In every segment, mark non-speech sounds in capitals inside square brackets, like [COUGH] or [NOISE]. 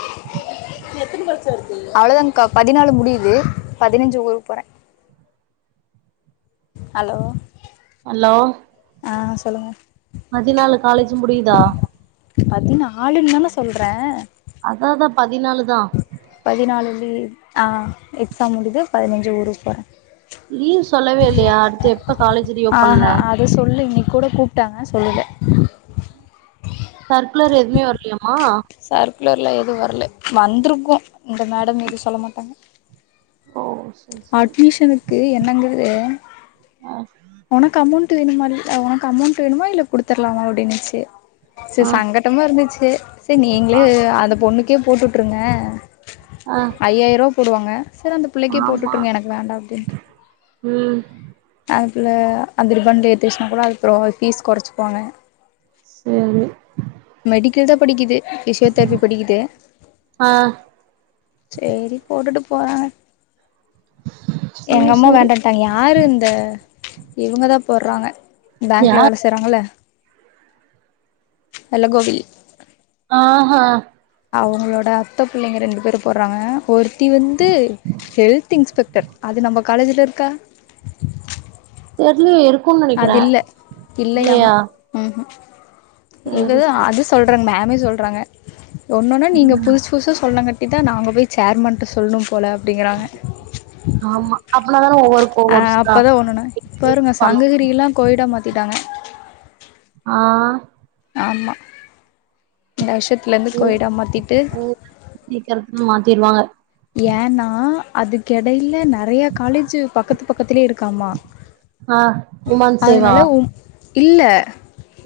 [INAUDIBLE] எத்தன பரிச்ச இருக்கு அவ்ளோதான்கா பதினாலு முடியுது பதினஞ்சி ஊருக்கு போறேன் ஹலோ அலோ ஆ சொல்லுங்கள் பதினாலு காலேஜி முடியுதா பதினாலுன் தான சொல்றே அதா அதா பதினாலு தா பதினாலுலே ஆ எக்ஸாம் முடியுது பதினஞ்சி ஊருக்கு போறே லீவ் சொல்லவே இல்லையா அடுத்து எப்ப காலேஜ் ஆ ரீஓப்பன்ல ஹ அது சொல்ல இன்னைக்கு கூட கூப்ட்டாங்க சொல்லல சர்க்குலர் எதுமே வரலயாமா சர்க்குலர்ல எதும் வரல வந்துருக்கும் இந்த மேடம் எது சொல்ல மாட்டாங்க ஓ சரி சரி அட்மிஷனுக்கு என்னங்கிறது ஒனக்கு அமௌண்ட் டு வேணுமாரி ஒனக்கு அமௌண்ட்டு வேணுமா இல்ல குடுத்தரலாமா அப்டினுச்சி செரி ஆ சங்க ட்டம்மா இருந்துச்சி செரி ஆ நீங்களே ஆ அந்த பொண்ணுக்கே போட்டு உட்டுருங்க ஆ ஐயாயிரரூவா போடுவாங்க சேரி அந்த பிள்ளைக்கே ஆமா போட்டுட்டுருங்க எனக்கு வேண்டா அப்டின்டு ம் அந்த புள்ள அந்த ரிபண்ட ஏத்துச்சினா கூட அதுக்கப்புறம் பீஸ் கொறச்சிப்பாங்க சேரி மெடிக்கல் தா படிக்கிது பிசியோதெரபி படிக்கிது ஆ சேரி போட்டுட்டு போறாங்க சரி எங்கம்மா சரி வேண்டா தாங்க யாரு இந்த இவங்க தா போறாங்க பேங்க்ல யார் வேல செய்றாங்க இல்ல வெள்ள கோபி ஆ ஹ அவுங்களோட அத்த பிள்ளைங்க ரெண்டு பேரு போடறாங்க ஒருத்தி வந்து ஹெல்த் இன்ஸ்பெக்டர் அது நம்ப காலேஜ்ல இருக்கா தெர்லேயே இருக்கும்னு அது நெனைக்கிறே இல்ல இல்லையாமா இல்லையா ம் சரி இவதா சரி அது சொல்றாங்க மேமே சொல்றாங்க ஒன்னொன்னா நீங்க ம் புதுசு புதுசா சொன்னங்கட்டி தா நா அங்க போய் சேர்மன்ட்ட சொல்லுணு போல அப்டிங்கிறாங்க ஆமா அப்பனா தான ஒவ்வொரு ஆ கோர்ஸா அப்பதா ஒண்ணுனா பாருங்க பண்ணு. சங்க கீரியில்லா கோய்டா மாத்திட்டாங்க ஆ ஆமா இந்த வருஷத்துல இருந்து கோஎடா மாத்திட்டு சீக்கரத்தின்னு மாத்திருவாங்க ஏன்னா அதுக்கெடையில ந நறையா காலேஜி பக்கத்து பக்கத்திலே இருக்காம ஆ உமன் சேவா அதனால ஓ இல்ல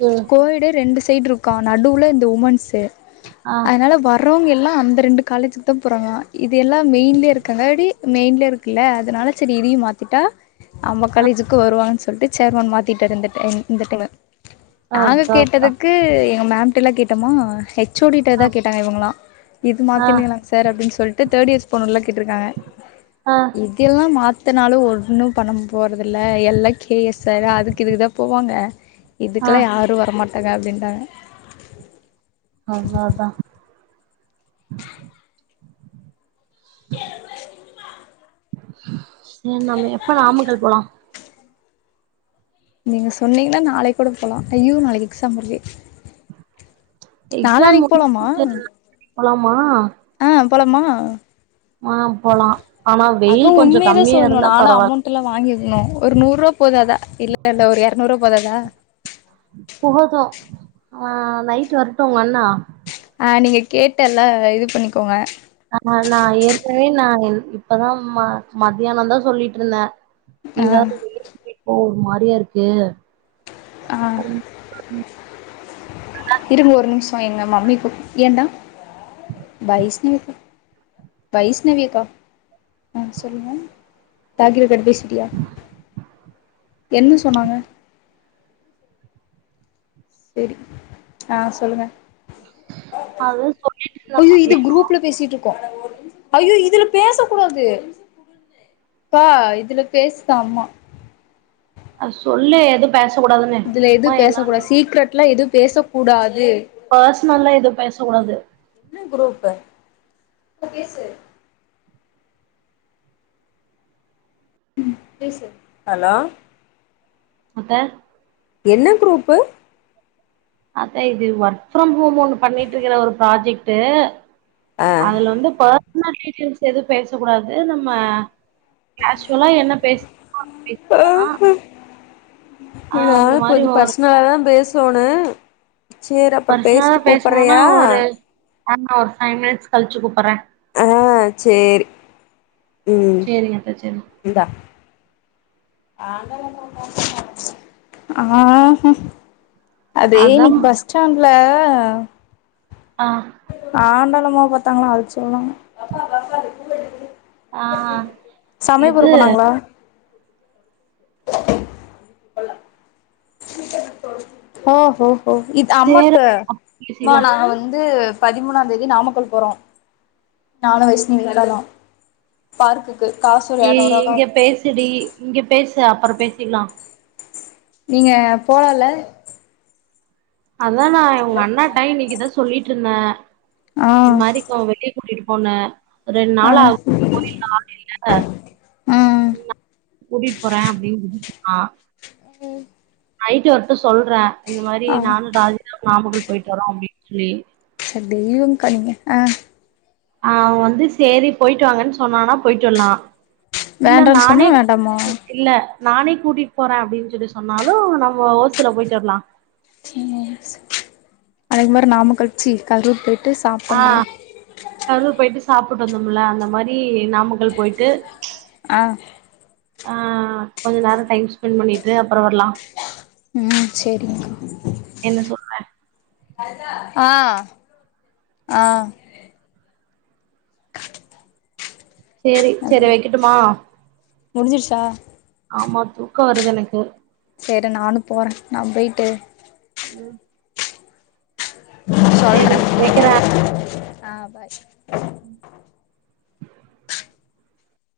ம் கோஎடே ரெண்டு சைடு இருக்கா நடுவுல இந்த உமன்ஸு ஆ அதனால ஒ றவங்க எல்லா அந்த ரெண்டு காலேஜிக்கு தா போறாங்கலா இது எல்லா மெயின்லே இருக்காங்காட்டி மெயின்லே இருக்குல்ல அதனால செரி இதையு மாத்திட்டா நம்ப காலேஜிக்கு வருவாங்கன்னு சொல்ட்டு சேர்மேன் மாத்திட்டாரு இந்த டைம் இந்த டைமு நாங்க அதா கேட்டதுக்கு எங்க மேம் இதுல கேட்டோமா ஹெச்சோடிட்ட அதா ஆ தா கேட்டாங்க இவுங்களா இது ஆ மாத்தினிங்லா சார் அப்புடினு சொல்ட் தேடியர்ஸ் போனுல்ல கேட்ருக்காங்க ஆ இதெல்லா மாத்தனாலே ஒன்னு பண்ண போறதில்ல எல்லைப் கேஎஸ்ஆர் அதுக்கு இதுக்கு தா போவாங்க ஆ இதுக்கெல்லா யாரு வரமாட் ங்க அப்டின்டாங்க அவ்ளோதா சரி நம்ம எப்ப நாமக்கல் போலா நீங்க சொன்னீங்னா நாளைக்கு கூட போலா ஐயோ நாளைக்கு எக்ஸாம் வருதே எக்ஸாம் நாளானைக் போலாமா முடிஞ்சுட்டு போலாமா ஆ போலாமா ஆ போலா ஆனா வெயில் கொஞ்ச கம்மியா இருந்தா பரவால் இல்ல வாங்கிக்கணு ஒரு நூறு ரூவா போதாதா இல்ல இல்ல ஒரு எரநூறா போதாதா போது ஆ நைட்டு வரட்டு உங்க அண்ணா ஆ நீங்க கேட்டல்ல இது பண்ணிக்கோங்க ஆ நா ஏற்கெனவே நா இப்பதா ம மத்தியான தா சொல்லிட்டு இருந்த ஆ எங்காவது வெளிய போய் ஒரு மாரியா இருக்கு ஆ இருங்க ஒரு நிமிஷ எங்க மம்மி கூப் ஏண்டா வைஷ்ணவி கூப் வைஷ்ணவி அக்கா ஆ சொல்லுங்க தாக்கிரக்கிட் பேசிட்டியா என்ன சொன்னாங்க செரி ஆ சொல்லுங்க அதுதா சொல்லிட்ருந்தே ஐயோ இது மதியானோ குரூப்ல பேசிட்டு இருக் ஐயோ இதுல பேச கூடாது அப்பா இதுல பேசுதா அம்மா அ சொல்லு எடுப் பேச கூடாதுனு இதுல எது பேச கூடாது சீக்ரெட்லா எது பேச கூடாது பஷ்னல்லா எது பேச கூடாது என்ன குரூப்பு இப்ப பேசு ம் பேசு ஹலோ அத்த என்ன குரூப்பு அத்த இது ஒர்க் ஃப்ரம் ஹோம் ஒன்னு பண்ணிட்டு இருக்கிற ஒரு ப்ராஜெக்ட்டு ஆ அதுல வந்து ஃபஸ்னல் டீட்டெயில்ஸ் எது பேச கூடாது நம்ம அக்ஷுவலா என்ன பேசுனுமோ அத ஆ அப்டினா ஆ அந்த மாரி ஒரு நல்லா தா பேசோணு சேர் அப்பற பேசிட்டு கூப்பறியா ஆமா ஒரு ஃபைவ் மினிட்ஸ் கழிச்சி கூப்புற ஆ சேரி ம் சேரிங்க அத்த சேரி இந்தா ஆஹ அது அதான் இன்னைக்கு பஸ் ஸ்டாண்ட்ல அ ஆண்டாளம்மா பாத்தாங்களா அது சொன்னாங் ஆ சமயபுரோ இது போனாங்களா ஓஹோஹோ இது சேரி அம்மட்டு பேசிக்கலாம் வந்து பதிமூனாம் தேதி நாமக்கல் போறோ நானு வைஷ்னி விளாடனு பார்க்குக்கு காசு ஒரு ஏய் எரநூறுவா இங்க பேசுடி இங்க பேசு அப்ரோ பேசிக்கிலா நீங்க போலால்ல அதா நா உங்க அண்ணாட்டா இன்னைக்குதா சொல்லிட்டு இருந்த இந் ஆ மாறி வெளியே கூட்டிட்டு போனு ரெண்டு ஆ நாள் ஆகு கோயில்ல ஆளு இல்ல ம் உன்ன கூட்டிட்டு போற அப்டின்னா நைட்டு வரட்டு சொல்ற இந்த மாறி ஆ நானு ராஜனு நாமக்கல் போயிட்டு வரோ அப்டின்னு சொல்லி டெய்லியு கஞ்யா நீங்க அ அவ வந்து சேரி போயிட்டு வாங்கன்னு சொன்னான்னா போயிட்டு வரலா இல்ல வேண்டான்னு சொன்னா நானே வேண்டாமா இல்ல நானே கூட்டிட்டு போற அப்டின்னு சொல்லி சொன்னாலு நம்ம ஒசில போயிட்டு வரலா சேரி சே அது மாறி நாமக்கல் ச்சி கல்ரூர் போய்ட் ஆ கரூர் போயிட்டு சாப்புட்டு வந்தோம்ல அந்த மாறி நாமக்கல் போயிட்டு ஆ ஆ கொஞ்ச நேரோ டைம் ஸ்பென்ட் பண்ணிட்டு அப்ரோ வரலா ம் சேரிக்கா என்ன சொல்ற? ஆ ஆ சேரி ஹலோ சேரி வைக்கட்டுமா முடிஞ்சிருச்சா ஆமா தூக்கோ வருது எனக்கு சேரி நானு போற நா போயிட்டு ம் சொல்ற சரி வைக்கிறேன். ஆ பாய் ம்